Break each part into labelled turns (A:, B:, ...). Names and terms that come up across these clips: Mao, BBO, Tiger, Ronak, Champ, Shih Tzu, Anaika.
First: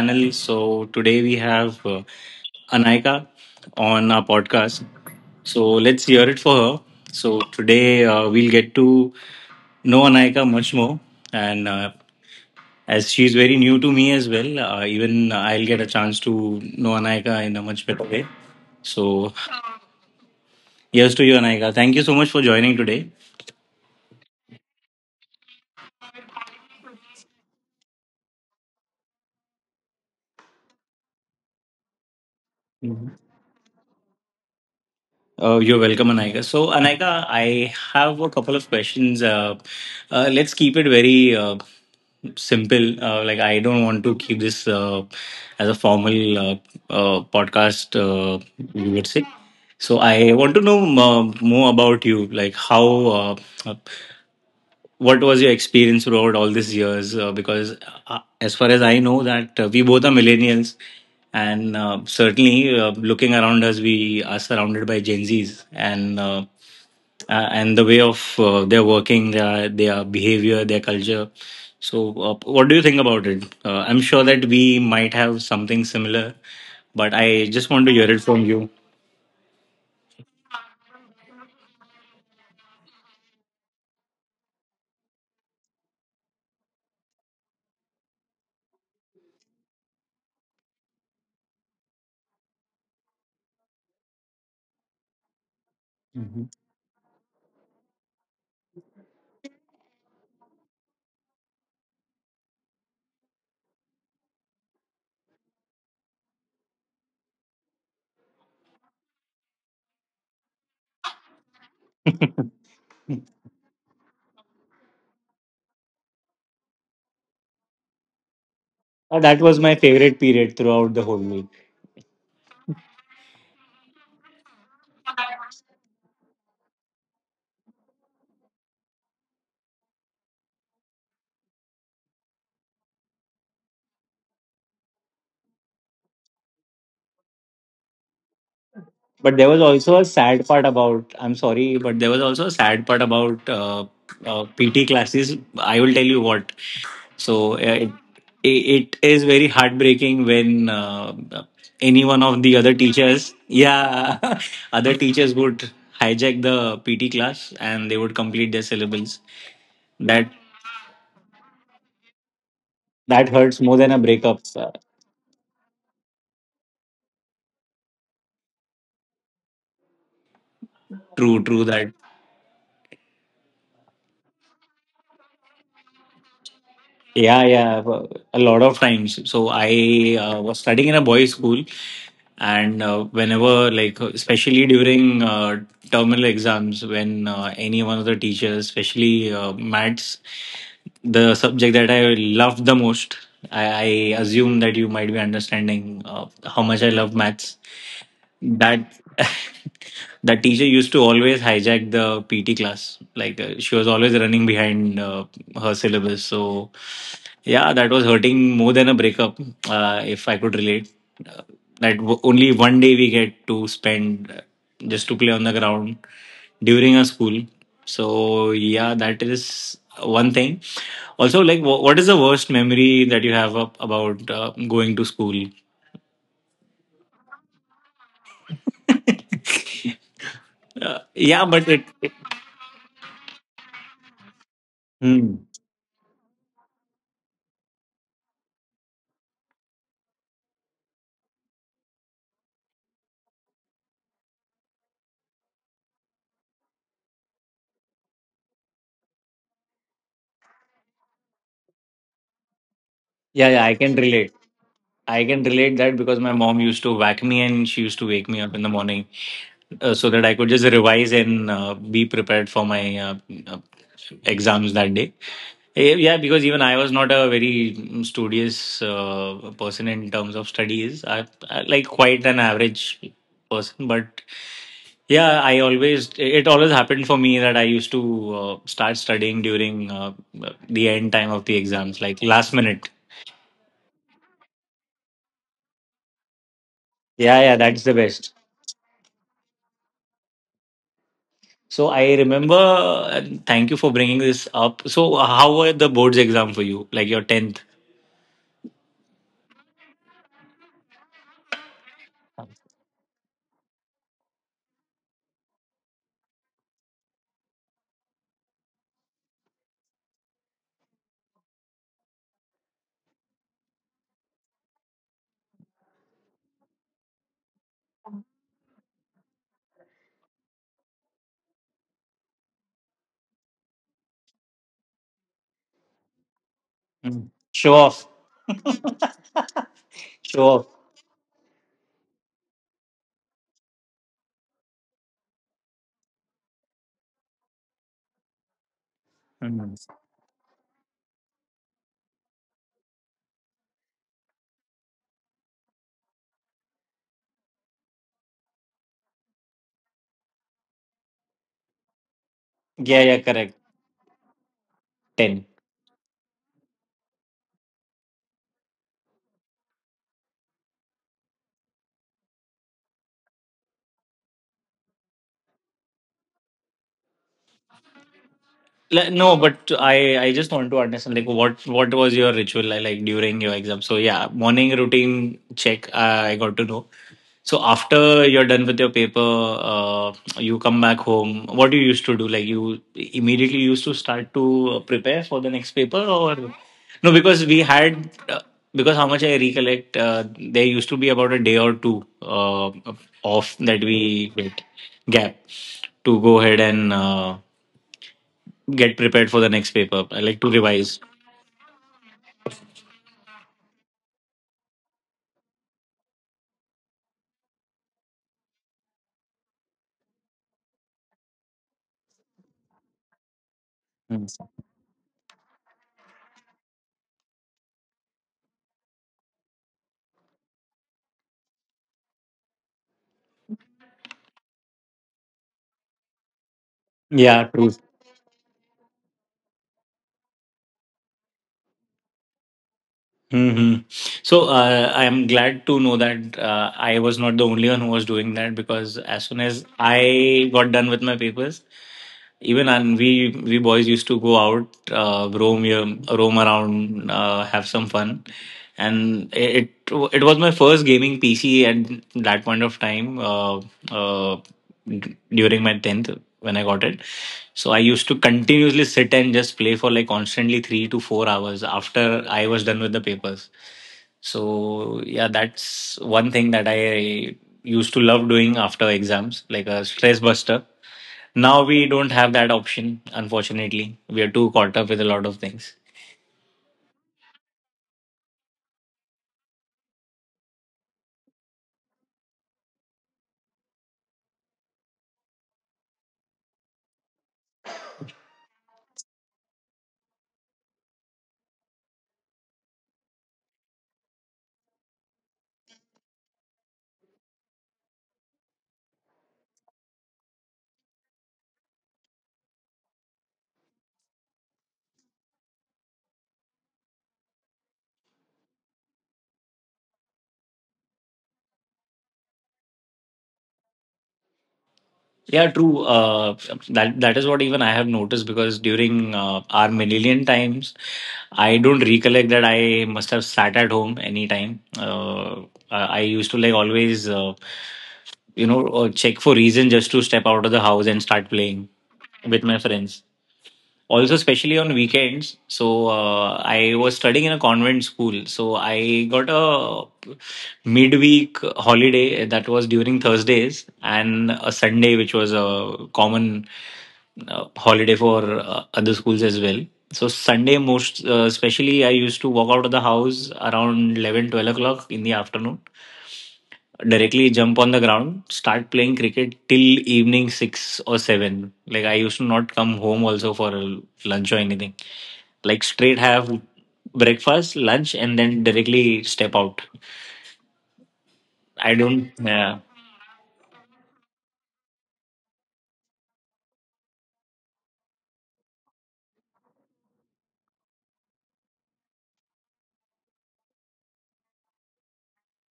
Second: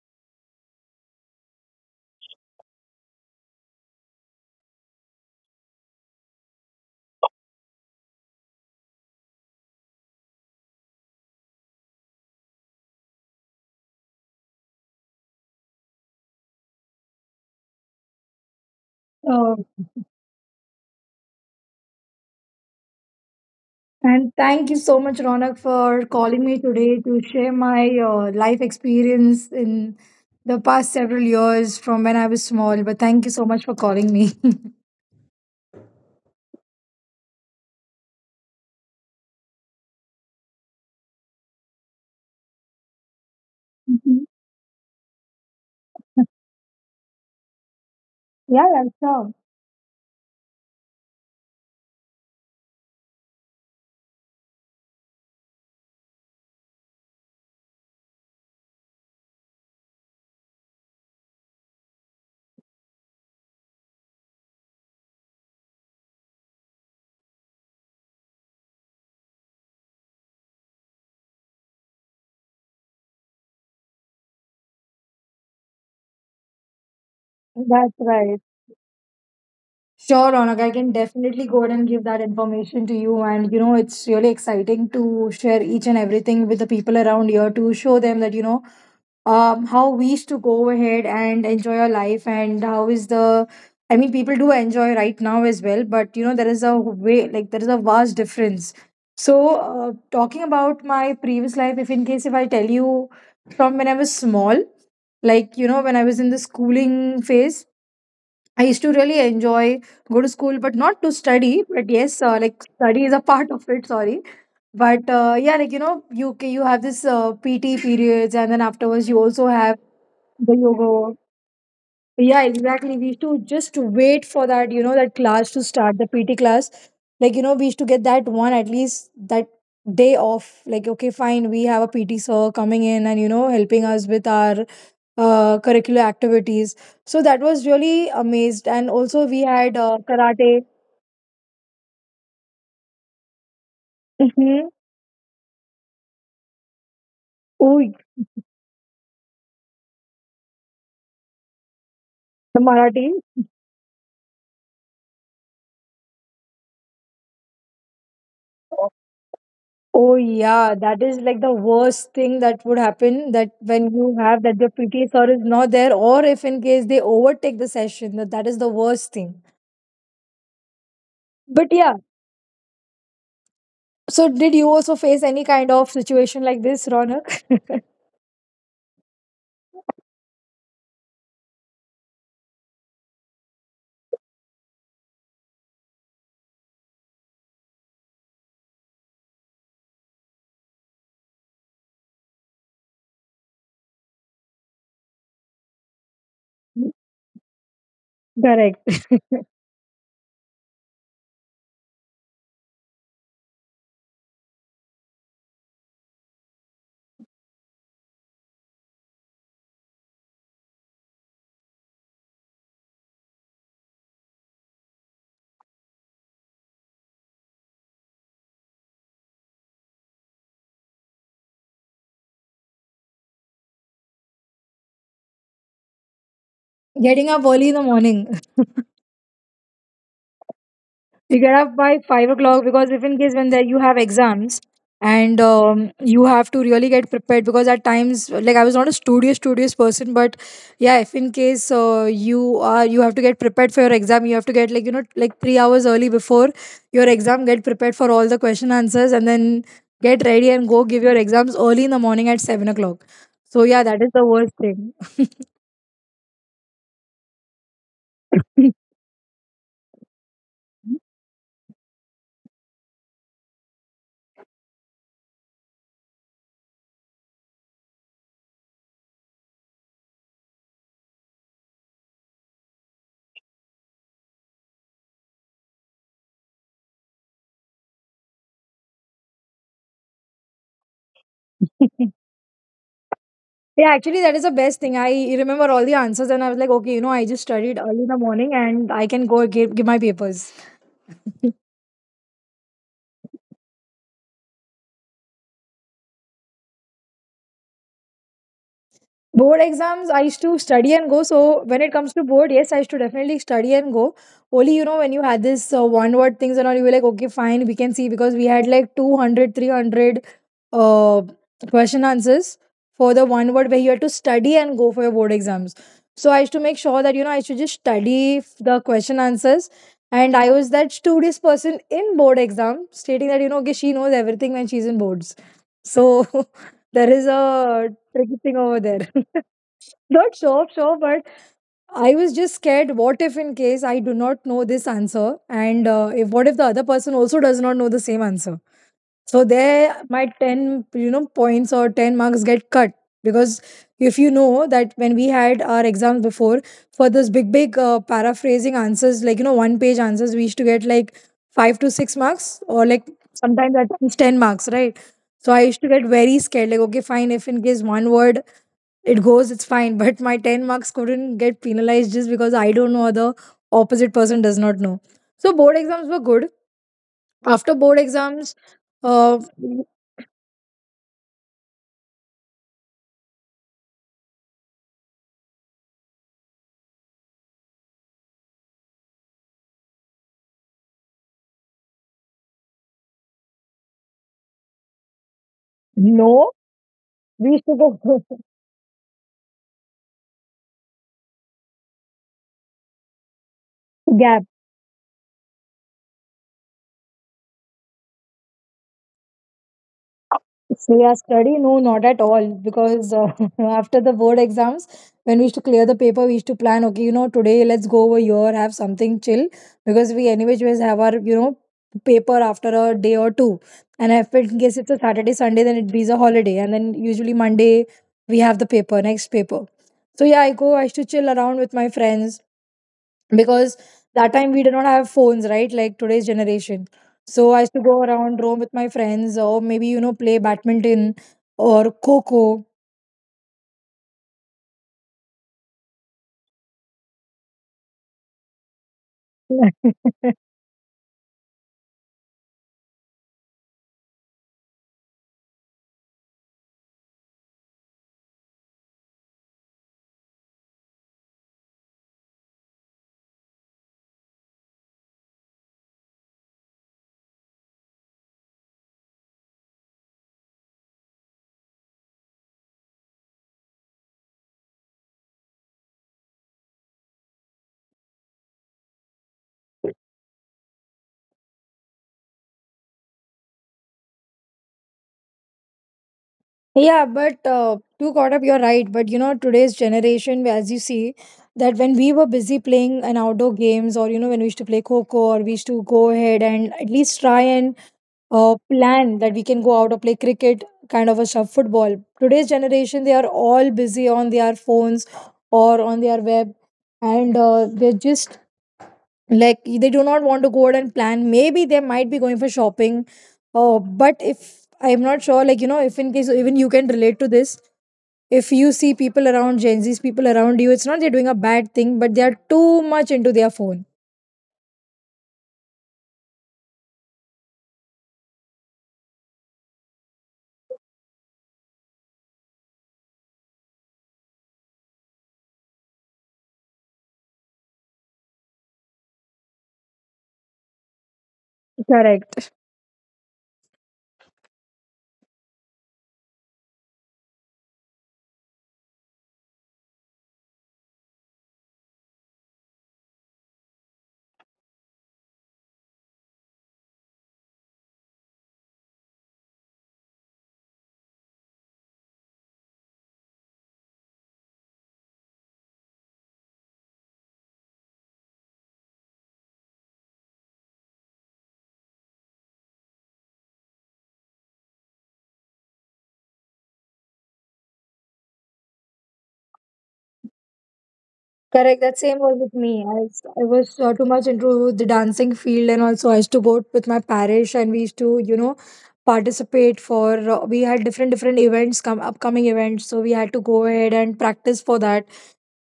A: channel. So today we have Anaika on our podcast. So let's hear it for her. So today we'll get to know Anaika much more, and as she's very new to me as well, even I'll get a chance to know Anaika in a much better way.
B: Uh,
A: So here's to you, Anaika. Thank you so much for joining today.
B: and thank you so much, Ronak, for calling me today to share my life experience in the past several years from when I was small. But thank you so much for calling me.
A: Oh, you're welcome, Anaika. So, Anaika, I have a couple of questions. Let's keep it very simple. Like, I don't want
B: Mhm.
A: to keep this as a formal podcast,
B: Yeah, yeah,
A: we would
B: sure.
A: say. So, I want to know more about you. Like, how? Uh, what was your experience throughout all these years? Because as far as I know, that we both are millennials, and certainly looking around us, we are surrounded by Gen Zs, and the way of their working, their behavior, their culture. So, what do you think about it? I'm sure that we might have something similar, but I just
B: That's
A: want to hear it
B: right.
A: from you.
B: Sure, Ronak, I can definitely go ahead and give that information to you. And, you know, it's really exciting to share each and everything with the people around here to show them that, how we used to go ahead and enjoy our life, and how is the, I mean, people do enjoy right now as well, but you know, there is a way, like there is a vast difference. So talking about my previous life, if in case if I tell you, from when I was small, like you know, when I was in the schooling phase, I used to really enjoy go to school, but not to study. But yes, like, study is a part of it, sorry. But yeah, like you know, you have this PT periods, and then afterwards you
A: That
B: also
A: was my
B: have
A: favorite period
B: the
A: throughout the whole
B: yoga.
A: week.
B: Yeah, exactly. We used to just wait for that, you know, that class to start, the PT class. Like, you know, we used to get that one at least that day off. Like, okay, fine, we have a PT sir coming in and, you know, helping us with our curricular activities. So that was really amazed. And also, we
A: But there was
B: had
A: also a sad
B: karate.
A: part about, I'm sorry, but there was also a sad part about
B: Hmm.
A: PT classes. I will tell you what. So
B: Oh,
A: it is very heartbreaking when any one
B: the
A: of the other
B: Marathi.
A: teachers, yeah, other teachers would hijack the PT class and they would complete their syllables.
B: Oh
A: That
B: yeah, that is like the worst thing that would happen,
A: that
B: that
A: hurts
B: when
A: more than
B: you
A: a
B: have that
A: breakup.
B: your PTA sir is not there, or if in case they overtake the session, that is the worst thing. But
A: True, true
B: yeah,
A: that.
B: so did you also face any kind of situation like this,
A: Yeah,
B: Ronak?
A: yeah, a lot of times. So I was studying in a boys' school, and whenever, like, especially during terminal exams, when any one of the teachers, especially maths, the subject that I loved the most, I assume that you might be understanding how much I love maths.
B: Correct.
A: That that teacher used to always hijack the PT class. Like, she was always running behind her syllabus, so yeah, that was hurting more than a breakup, if I could relate. Uh, Only one day we get to spend just to play on the ground during a school. So, yeah, that is one thing. Also, like, what is the worst memory that you have up about going to school?
B: Getting up early in the morning. You get
A: Yeah,
B: up
A: but it.
B: by
A: it-
B: 5 o'clock because if in case when there you have exams, and
A: Hmm.
B: you have to really get prepared, because at times, like, I was not a studious person. But yeah, if in case you have to get prepared for your exam, you have to get, like you know, like 3 hours early before your exam, get prepared for all the question answers, and then get ready and go give your exams early in the morning at 7 o'clock.
A: Yeah,
B: So
A: yeah,
B: yeah,
A: I
B: that
A: can
B: is the
A: relate.
B: worst thing.
A: I can relate that because my mom used to whack me and she used to wake me up in the morning. So that I could just revise and be prepared for my uh, exams that day. Yeah, because even I was not a very studious person in terms of studies. I like quite an average person, but yeah, I always it always happened for me that I used to start studying during the end time of the exams, like last minute.
B: Yeah, actually, that is the best thing. I remember all the answers, and I was like, okay, you know, I just
A: Yeah, yeah,
B: studied early
A: that's
B: in
A: the
B: the
A: best.
B: morning, and I can go give my papers.
A: So I remember, thank you for bringing this up. So, how were the boards exam for you, like your 10th?
B: Board exams, I used to study and go. So when it comes to board, yes, I used to definitely study and go. Only, you know, when you had this one word things and all, you were like, okay, fine, we can see because we had like 200, 300, 300 question answers for the one word, where you had to study and go for your board exams. So I used to make sure that, you know, I should just study the question answers. And I was that studious person in board exam stating that, you know, okay, she knows everything when she's in boards. So there is
A: Mm.
B: a
A: Show off.
B: cricketing over there. Not
A: Show
B: sure,
A: off.
B: sure, but I was just scared. What if, in case I do not know this answer, and if what if the other person also does not know the same answer? So
A: Mm.
B: there, my 10, you know, points or 10 marks get cut, because if you know, that when we had our exams before, for those big, big paraphrasing answers, like you know, one page answers, we used to get like 5 to 6 marks, or like
A: Yeah, yeah, correct.
B: sometimes at times 10 marks, right? So
A: Ten.
B: I used to get very scared. Like, okay, fine, if in case one word it goes, it's fine. But my 10 marks couldn't get penalized just because I don't know, or the opposite person does not know. So board exams were good. After board exams,
A: Like,
B: uh,
A: no, but I just want to understand like what was your ritual like during your exam? So yeah, morning routine check. I got to know. So after you're done with your paper, uh, you come back home. What do you used to do? Like you immediately used to start to prepare for the next paper, or
B: no,
A: no?
B: we
A: Because
B: used
A: we
B: to go
A: had
B: to
A: because how much I recollect, there used to be about a day or two off that
B: gap.
A: we get gap to go ahead and get prepared for the next paper, like to
B: So yeah,
A: revise.
B: study? No, not at all. Because after the board exams, when we used to clear the paper, we used to plan, okay, you know, today let's go over here, have something chill. Because we, anyway, always have our, you know, paper after a day or two. And if
A: Mm.
B: in case it's a Saturday, Sunday, then it be a holiday. And then usually Monday, we have the paper, next paper. So yeah, I used to chill around with my friends, because that time we did not have phones, right, like today's generation. So I
A: Yeah,
B: used to
A: true.
B: go around, roam with my friends, or maybe you know, play badminton or coco.
A: Hmm. So I am glad to know that I was not the only one who was doing that because as soon as I got done with my papers, even and we boys used to go out, uh, roam here- roam around, have some fun, and it was my first gaming PC at that point of time. Uh, During my tenth when I got it, so I used to continuously sit and just play for like constantly 3 to 4 hours after I was done with the papers, so yeah, that's one thing that I used to love doing after exams, like a stress buster. Now we don't have that option, unfortunately. We are too caught up with a lot of things.
B: Yeah, but too caught up, you're right, but you know, today's generation, as you see, that when we were busy playing an outdoor games, or you know, when we used to play coco, or we used to go ahead and at least try and plan that we can go out or play cricket, kind of a stuff, football. Today's generation, they are all busy on their phones or on their web, and they're just, like, they do not want to go out and plan. Maybe they might be going for shopping. But if I'm not sure, like you know, if in case, even you can relate to this, if you see people around Gen Z's, people around you, it's not they're doing a bad thing, but they are too much into their phone.
A: Yeah, true. That that is what even I have noticed because during our millennial times, I don't recollect that I must have sat at home any time. I used to like always, check for reason just to step out of the house and start playing
B: Correct.
A: with my friends, also especially on weekends. So I was studying in a convent school, so I got a midweek holiday that was during Thursdays and a Sunday, which was a common holiday for other schools as well. So Sunday most especially I used to walk out of the house around 11, 12 o'clock in the afternoon, directly jump on the ground, start playing cricket till evening six or seven. Like I used to not come home also for lunch or anything. Like straight have breakfast, lunch, and then directly step out.
B: Correct.
A: I
B: That same
A: don't.
B: was with
A: Yeah,
B: me. I was too much into the dancing field, and also I used to vote with my parish, and we used to, you know, participate for. We had different different events, come upcoming events, so we had to go ahead and practice for that,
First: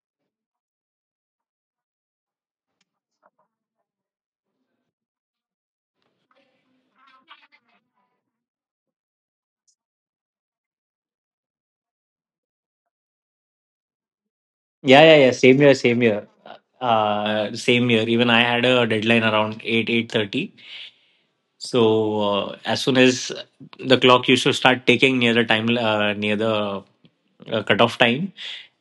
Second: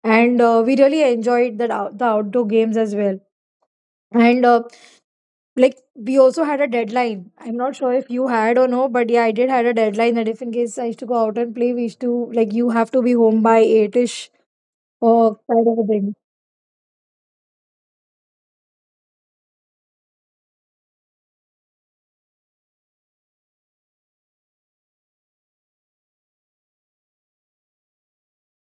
B: and we really enjoyed the outdoor games as well. And like we also had a deadline. I'm not sure if you had or no, but yeah, I did had a deadline, that if in case I used to go out and play, we used to like you have to be home by eight ish,
A: yeah, yeah, yeah.
B: or
A: Same year,
B: kind of a
A: same
B: thing.
A: year. Same year. Even I had a deadline around eight thirty. So as soon as the clock used to start taking near the time near the cutoff time,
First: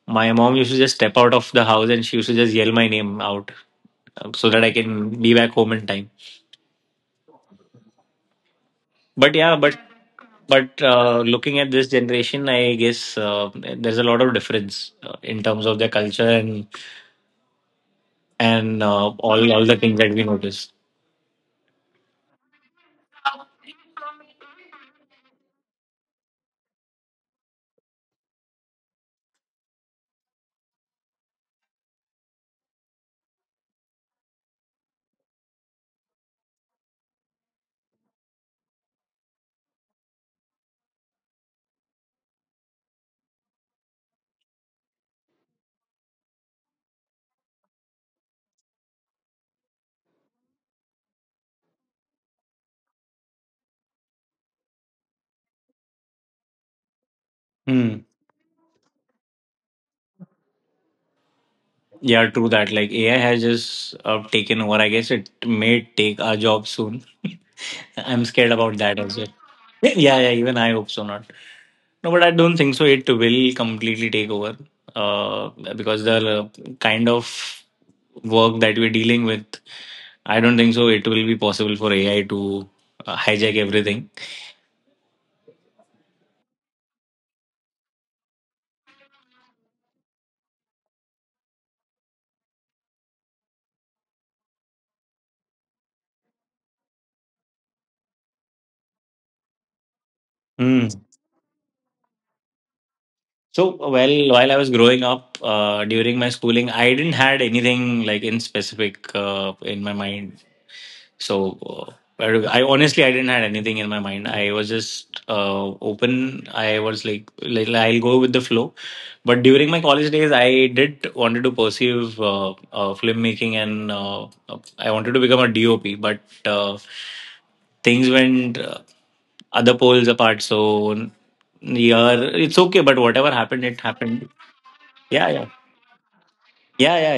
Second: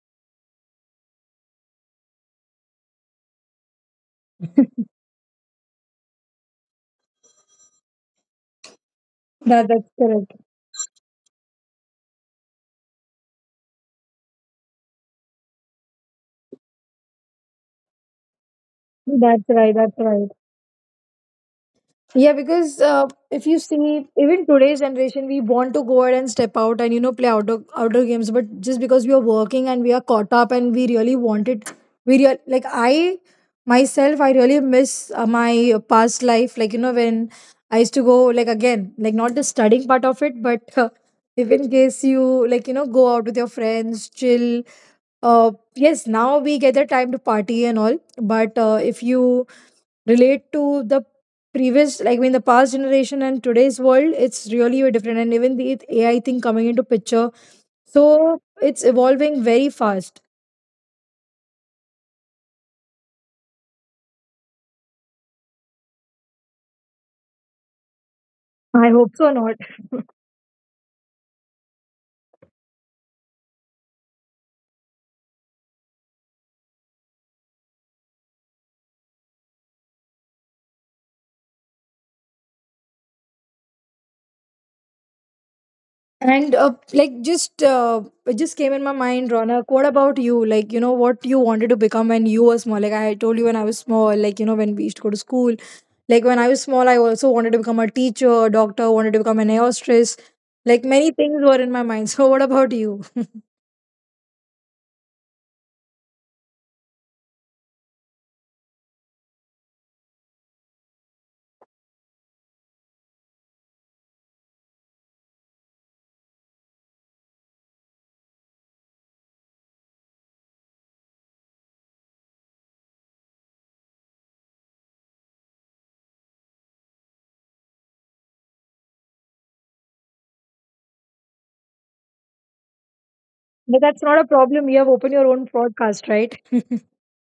A: my mom used to just step out of the house and she used to just yell my name out, so that I can be back home in time. But yeah,
B: That that's correct.
A: but looking at this generation, I guess there's a lot of difference in terms of their culture and and uh,
B: That's
A: all all
B: right.
A: the
B: That's
A: things that
B: right.
A: we notice.
B: Yeah, because if you see, even today's generation, we want to go ahead and step out, and you know, play outdoor outdoor games, but just because we are working and we are caught up, and we really want it, we real like I myself, I really miss my past life. Like you know, when I used to go like again, like not the studying part of it, but if in case you, like you know, go out with your friends, chill. Yes, now we get the time to party and all, but if you relate to the previous, like in the past generation and today's world, it's really very different. And even the AI thing coming into picture, so it's evolving very fast.
A: Yeah, true that. Like AI has just taken over. I guess it may take our job soon. I'm scared
B: I
A: about
B: hope
A: that
B: so
A: as well.
B: not.
A: Yeah, yeah. Even I hope so not. No, but I don't think so. It will completely take over. Uh, because the kind of work that we're dealing with, I don't think so. It will be possible for AI to hijack everything.
B: And like just it just came in my mind, Ronak, what about you? Like you know, what you wanted to become when you were small. Like I told you, when I was small, like you know, when we used to go to school, like when I was small, I also wanted to become a teacher, a doctor, wanted to become an aerostress, like
A: Hmm.
B: many things were in my mind. So what about you?
A: So well, while I was growing up, during my schooling, I didn't had anything like in specific in my mind. So I I honestly I didn't had anything in my mind. I was just open. I was like I'll go with the flow. But during my college days, I did wanted to pursue filmmaking and I wanted to become a DOP. But things went other poles apart. So yeah, it's okay. But whatever happened,
B: But
A: it
B: that's not a
A: happened.
B: problem. You have opened your
A: Yeah,
B: own
A: yeah.
B: podcast, right? Good
A: Yeah, yeah,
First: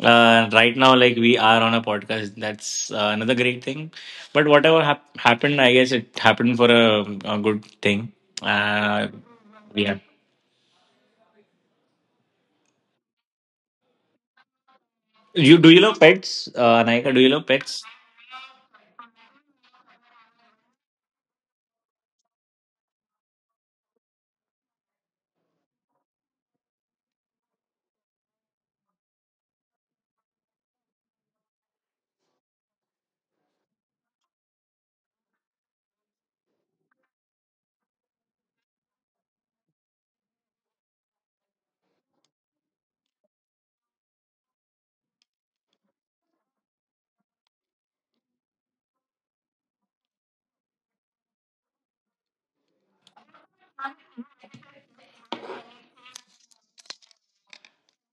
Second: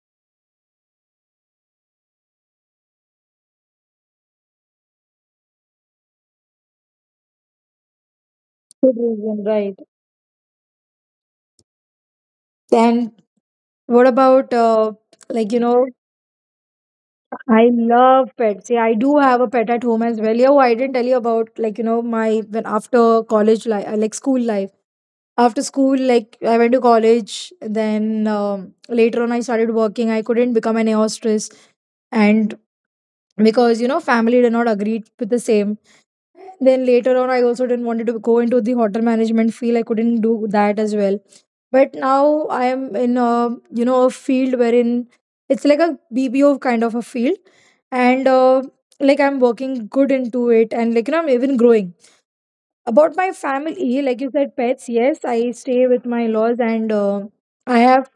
A: yeah. Right now, like we are on a podcast. That's another great thing. But whatever happened, I guess it happened for a good thing. Uh,
B: reason, right?
A: yeah.
B: And what about like
A: You
B: you
A: Do you
B: know,
A: love pets, Naika? Do you love
B: I
A: pets?
B: love pets. Yeah, I do have a pet at home as well. Yeah, oh, I didn't tell you about, like you know, my, when after college life, like school life. After school, like I went to college. Then later on, I started working. I couldn't become an aerostress, and because you know, family did not agree with the same. Then later on, I also didn't wanted to go into the hotel management field. I couldn't do that as well. But now I am in a, you know, a field wherein it's like a BBO kind of a field, and like I'm working good into it, and like you know, I'm even growing. About my family, like you said, pets. Yes, I stay with my laws, and I have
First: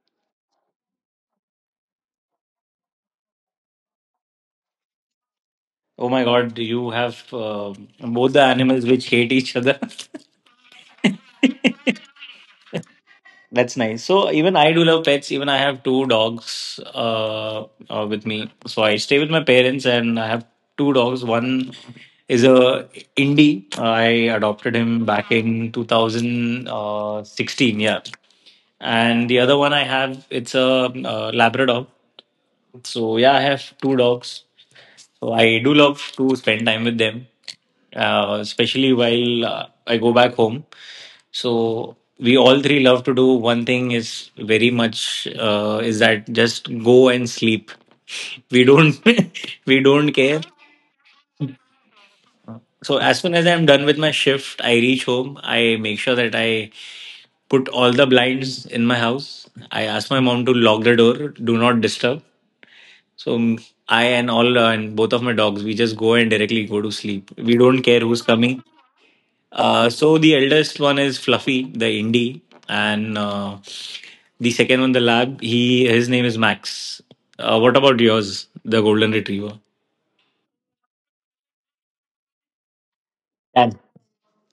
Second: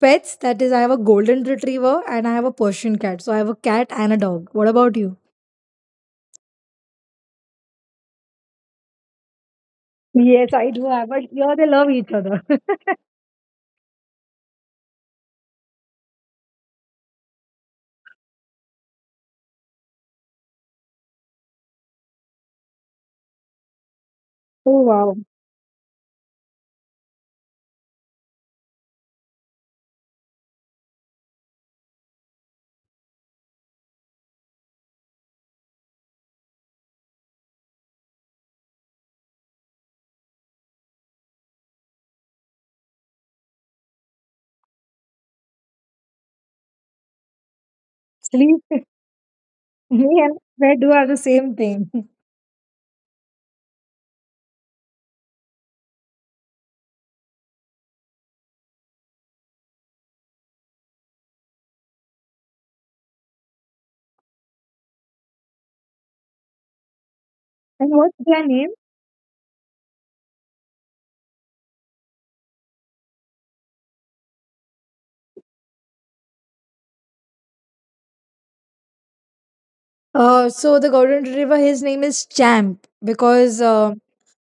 B: pets. That is, I have a golden retriever and I have a Persian cat. So I have a cat and a dog. What about you?
A: Oh my God, you have both the animals which hate each other.
B: Yes, I do have, but yeah, they love each other.
A: That's nice. So even I do love pets. Even I have two dogs with me. So I stay with my parents, and I have two dogs. One is a indie. I adopted
B: Oh
A: him
B: wow.
A: back in 2016. Yeah, and the other one I have, it's a Labrador. So yeah, I have two dogs. So I do love to spend time with them, especially while I go back home. So we all three love to do one thing is very much is that just go and sleep. We
B: Sleep.
A: don't we don't
B: Me
A: care.
B: and Redu are the same thing.
A: So as soon as I'm done with my shift, I reach home. I make sure that I put all the blinds in my house. I ask my mom to lock the door, do not disturb. So I and all and both of my dogs, we just go and directly go to sleep. We don't
B: And
A: care
B: what's
A: who's
B: their
A: coming.
B: name?
A: So the eldest one is Fluffy, the indie, and the second one, the lab. He His name is Max. What about yours, the golden retriever?
B: So the golden retriever, his name is Champ because
A: Yeah.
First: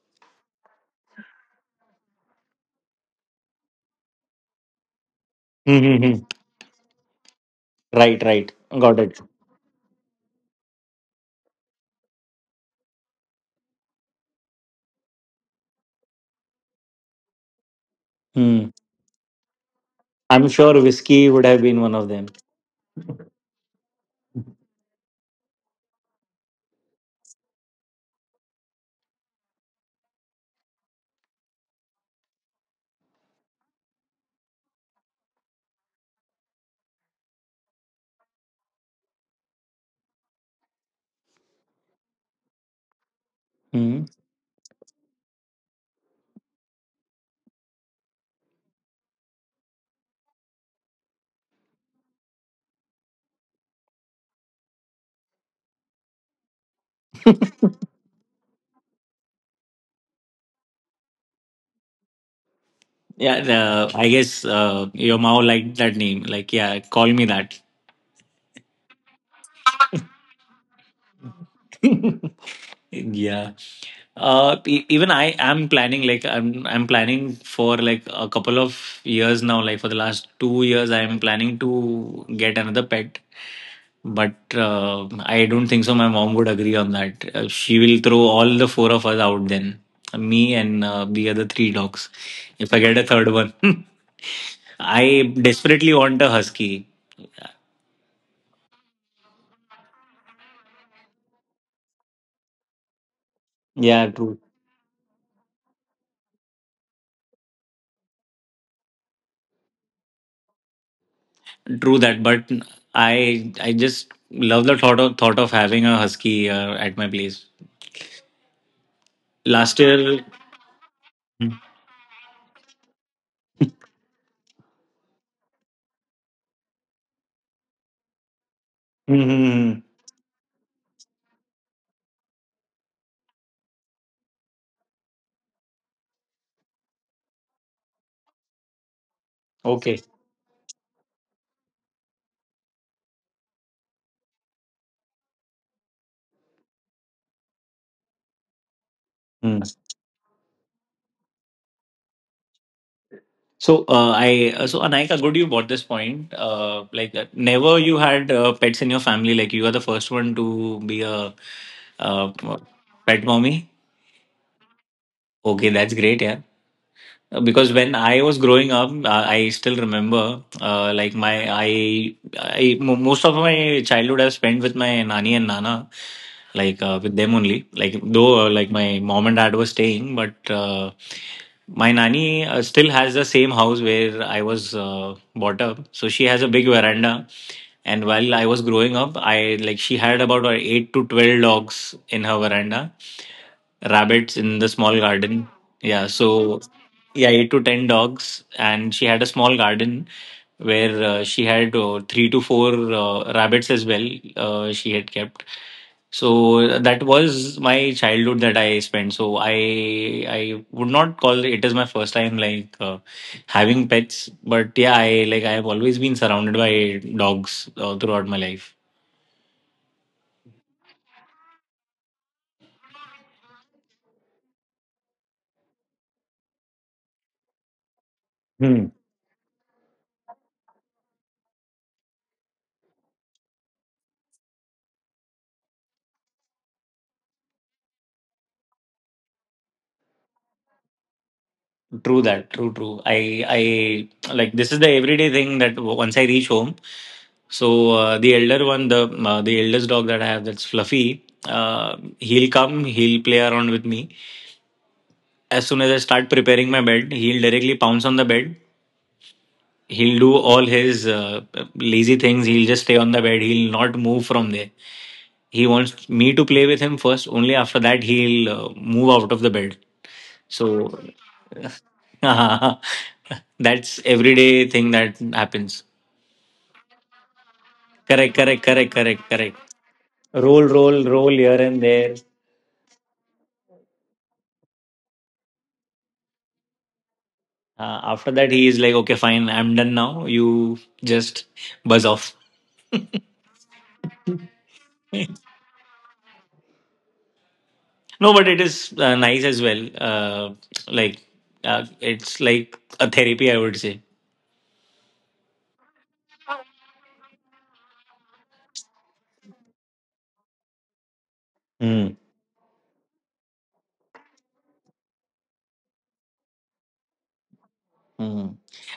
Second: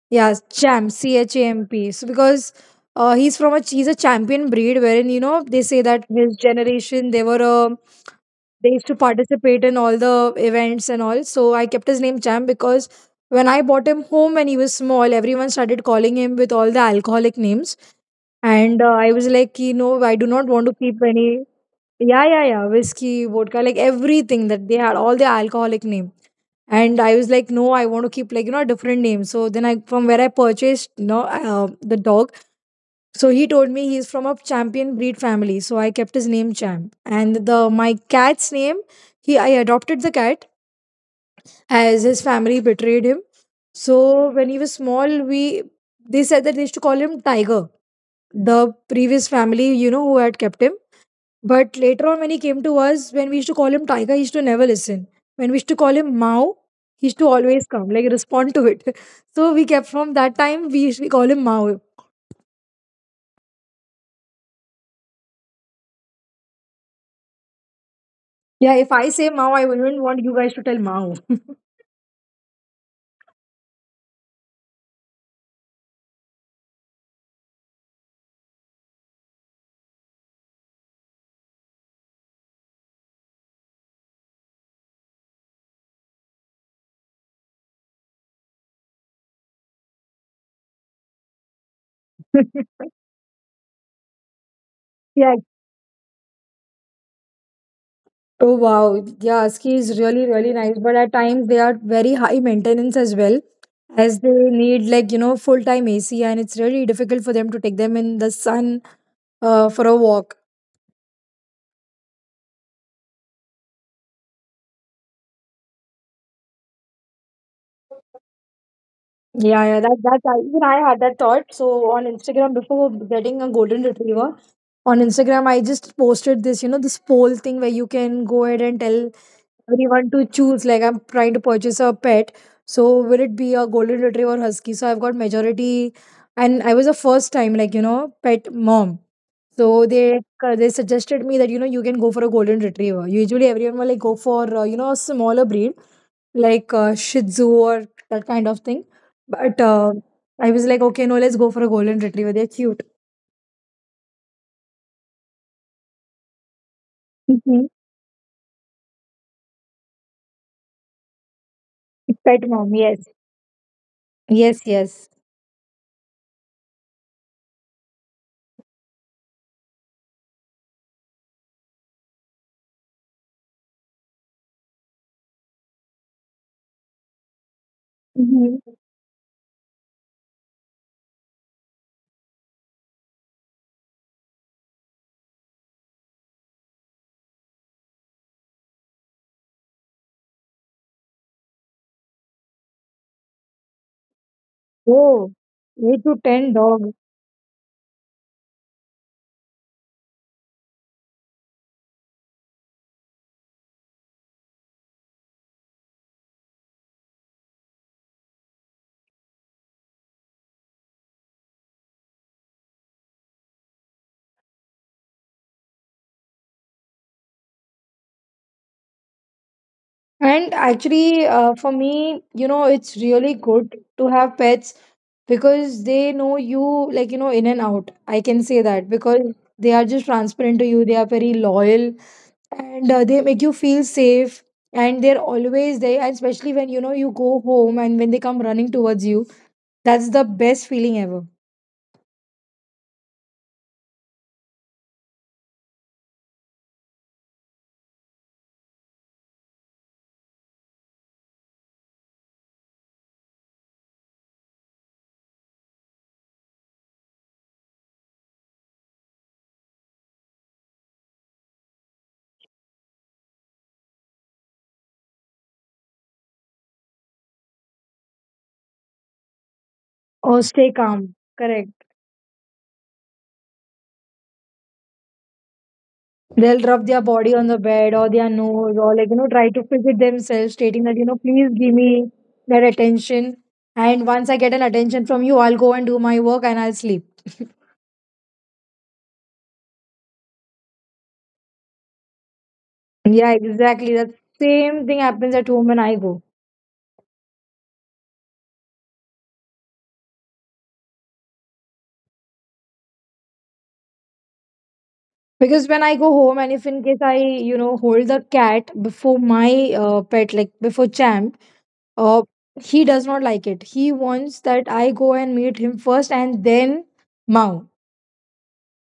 B: yeah, Champ, C H A M P. Because he's a champion breed wherein you know they say that
A: Mm-hmm.
B: his generation
A: Right, right.
B: they used to
A: Got it.
B: participate in all the events and all. So I kept his name Champ because when I bought him home when he was small, everyone started calling him with all the alcoholic names.
A: Hmm.
B: And I was like, you know, I do not
A: I'm
B: want to
A: sure
B: keep any.
A: whiskey would have been one of
B: Yeah,
A: them.
B: yeah, yeah, whiskey, vodka, like everything that they had, all their alcoholic name. And I was like, no, I want to keep like, you know, a different name. So then I, from where I purchased, the dog. So he told me he's from a champion breed family. So I kept his name Champ. And the, my cat's name, he, I adopted the cat as his family betrayed him.
A: Hmm.
B: So when he was small, we, they said that they used to call him Tiger, the previous family, you know, who had kept him. But later on, when he came to us, when we used to call him Tiger, he used to never listen. When we used to call him Mao, he used to always come, like respond to it. So we kept from that time, we used to call him Mao.
A: Yeah, the, I guess your mom liked that name. Like, yeah, call me that.
B: Yeah, if I say Mao, I wouldn't want you guys to tell Mao.
A: yeah Even I am planning like I'm planning for like a couple of years now, like for the last 2 years I am planning to get another pet. But uh, I don't think so my mom would agree on that. She will throw all the four of us out then, me and the other three dogs if I get a third one. I
B: Yeah.
A: desperately want a husky.
B: Oh wow. Yeah, ski is really, really nice. But at times they are very high maintenance as well.
A: Yeah,
B: As they
A: true.
B: need like, you know, full time AC and it's really difficult for them to take them in the sun for a walk.
A: True that, but I just love the thought of having a husky at my place.
B: Yeah,
A: Last
B: yeah, that
A: year.
B: I, even I had that thought. So on Instagram, before getting a golden retriever, on Instagram I just posted this, you know, this poll thing where you can go ahead and tell
A: Mm-hmm.
B: everyone to choose. Like I'm trying to purchase a pet, so will it be a golden retriever or husky? So I've got majority, and I was a first time like you know pet mom. So
A: Okay.
B: they suggested me that you know you can go for a golden retriever. Usually everyone will like go for you know a smaller breed like Shih Tzu or that kind of thing. But
A: Mm.
B: uh, I was like, okay, no, let's go for a golden retriever. They're cute.
A: So, I so Anaika, good you brought this point.
B: Mm-hmm.
A: Never you had pets in your family. Like you are the first one to be a uh,
B: Pet mom, yes.
A: pet mommy.
B: Yes, yes.
A: Okay, that's great. Yeah. Because when I was growing up, I still remember like my I mo- most of my childhood I've spent with my nani and nana, like with them only. Like though
B: Mm-hmm.
A: like my mom and dad were staying, but my nani still has the same house where I was brought up. So she has a big veranda, and while I was growing up, I like she had about 8 to 12 dogs in her veranda, rabbits in the small
B: Oh,
A: garden.
B: eight
A: Yeah,
B: to ten
A: so
B: dogs.
A: yeah, 8 to 10 dogs, and she had a small garden where she had 3 to 4 rabbits as well. She had kept. So that was my childhood that I spent. So I would not call it as my first time having pets, but yeah, I have always been surrounded by dogs throughout my life.
B: And actually, for me, you know, it's really good to have pets because they know you, like, you know, in and out. I can say that because they are just transparent to you, they are very loyal and they make you feel safe and they're always there and especially when you know you go home and when they come running towards you, that's the best feeling ever.
A: True that. True, true. I like this is the everyday thing that once I reach home. So the elder one, the eldest dog that I have, that's Fluffy. He'll come. He'll play around with me. As soon as I start preparing my bed, he'll directly pounce on the bed. He'll do all his lazy things. He'll just stay on the bed. He'll not move from there. He wants me to play with him first. Only after that he'll move out of the bed.
B: Or
A: So
B: stay calm, correct.
A: that's everyday thing that happens.
B: They'll rub their body on the bed or
A: Correct,
B: their
A: correct,
B: nose
A: correct,
B: or like
A: correct,
B: you know try
A: correct.
B: to fidget themselves
A: Roll,
B: stating
A: roll,
B: that you know
A: roll
B: please
A: here and
B: give
A: there.
B: me that attention, and once I get an attention from you I'll go and do my work and I'll sleep.
A: After that he is like, okay, fine, I'm done, now you just buzz off.
B: Yeah, exactly that, same thing happens at home when I go.
A: No, but it is nice as well. Like it's like a therapy, I would say.
B: Because when I go home, and if in case I, you know, hold the cat before my pet, like before Champ,
A: Hmm.
B: uh, he does not like it. He wants that I go and meet him first and then Mao.
A: Hmm.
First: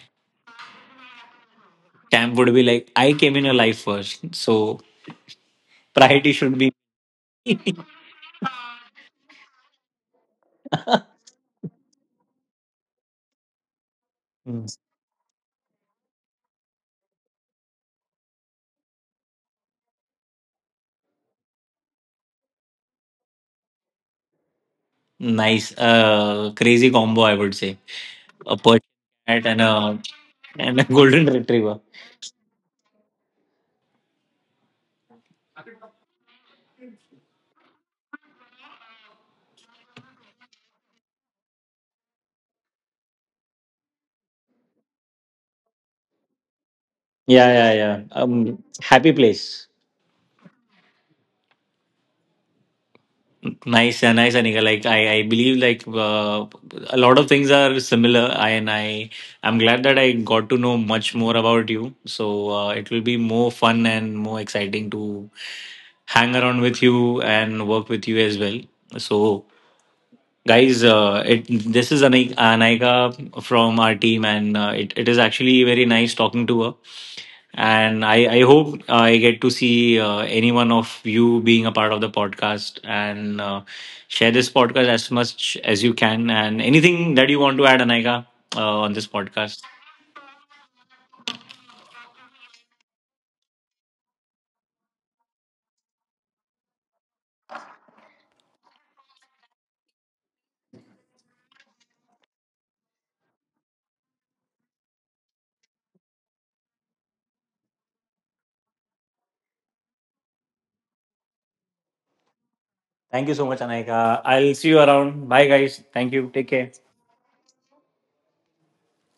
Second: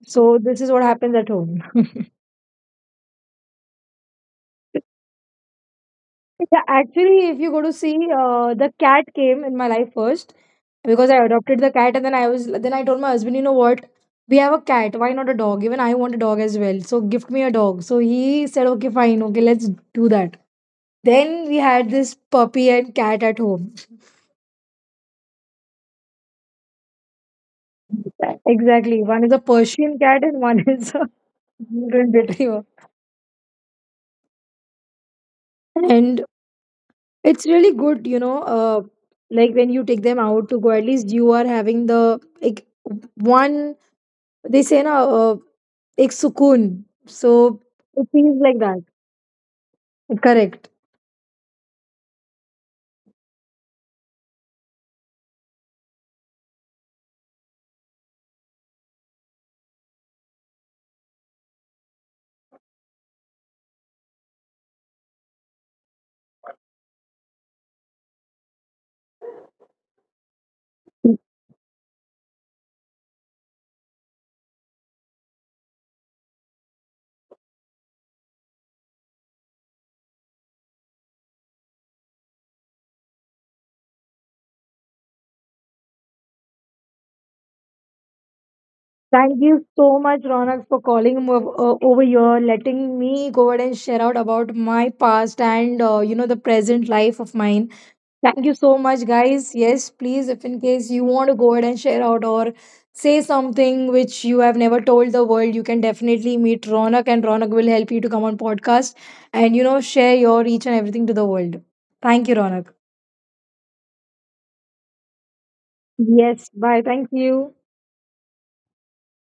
B: So this is what happens at home.
A: Camp would be like I came in your life first, so priority should
B: Yeah,
A: be.
B: actually, if you go to
A: Hmm.
B: see, the cat came in my life first because I adopted the cat, and then I told my husband, you know what, we have a cat. Why not a dog? Even I want a dog as well. So gift me a dog. So he said, okay, fine, okay, let's do that. Then we had this puppy and cat at home.
A: Nice. Crazy combo, I would say. A Persian
B: Exactly. One is a
A: cat and
B: Persian
A: a,
B: cat and one
A: and a
B: is a
A: golden retriever.
B: golden retriever. And it's really good, you know, like when you take them out to go, at least you are having the like one, they say na ek sukoon. So
A: Yeah, yeah, yeah.
B: it feels like that.
A: Happy place.
B: Correct.
A: Nice and nice, Anika. I believe like a lot of things are similar. I'm glad that I got to know much more about you. So it will be more fun and more exciting to hang around with you and work with you as well. So guys, it this is Anika, Anika from our team, and it is actually very nice talking to her. And I hope I get to see any one of you being a part of the podcast and share this podcast as much as you can. And anything that you want to add, Anaika, on this
B: Thank
A: podcast.
B: you so much, Ronak, for calling over here, letting me go ahead and share out about my past and you know the present life of mine. Thank you so much, guys. Yes, please, if in case you want to go ahead and share out or say something which you have never told the world, you can definitely meet Ronak, and Ronak will help you to come on podcast and you know share your each and everything to the world. Thank you, Ronak.
A: Thank you so much, Anaika. I'll see you around. Bye, guys. Thank you.
B: Yes,
A: Take care.
B: bye. Thank you.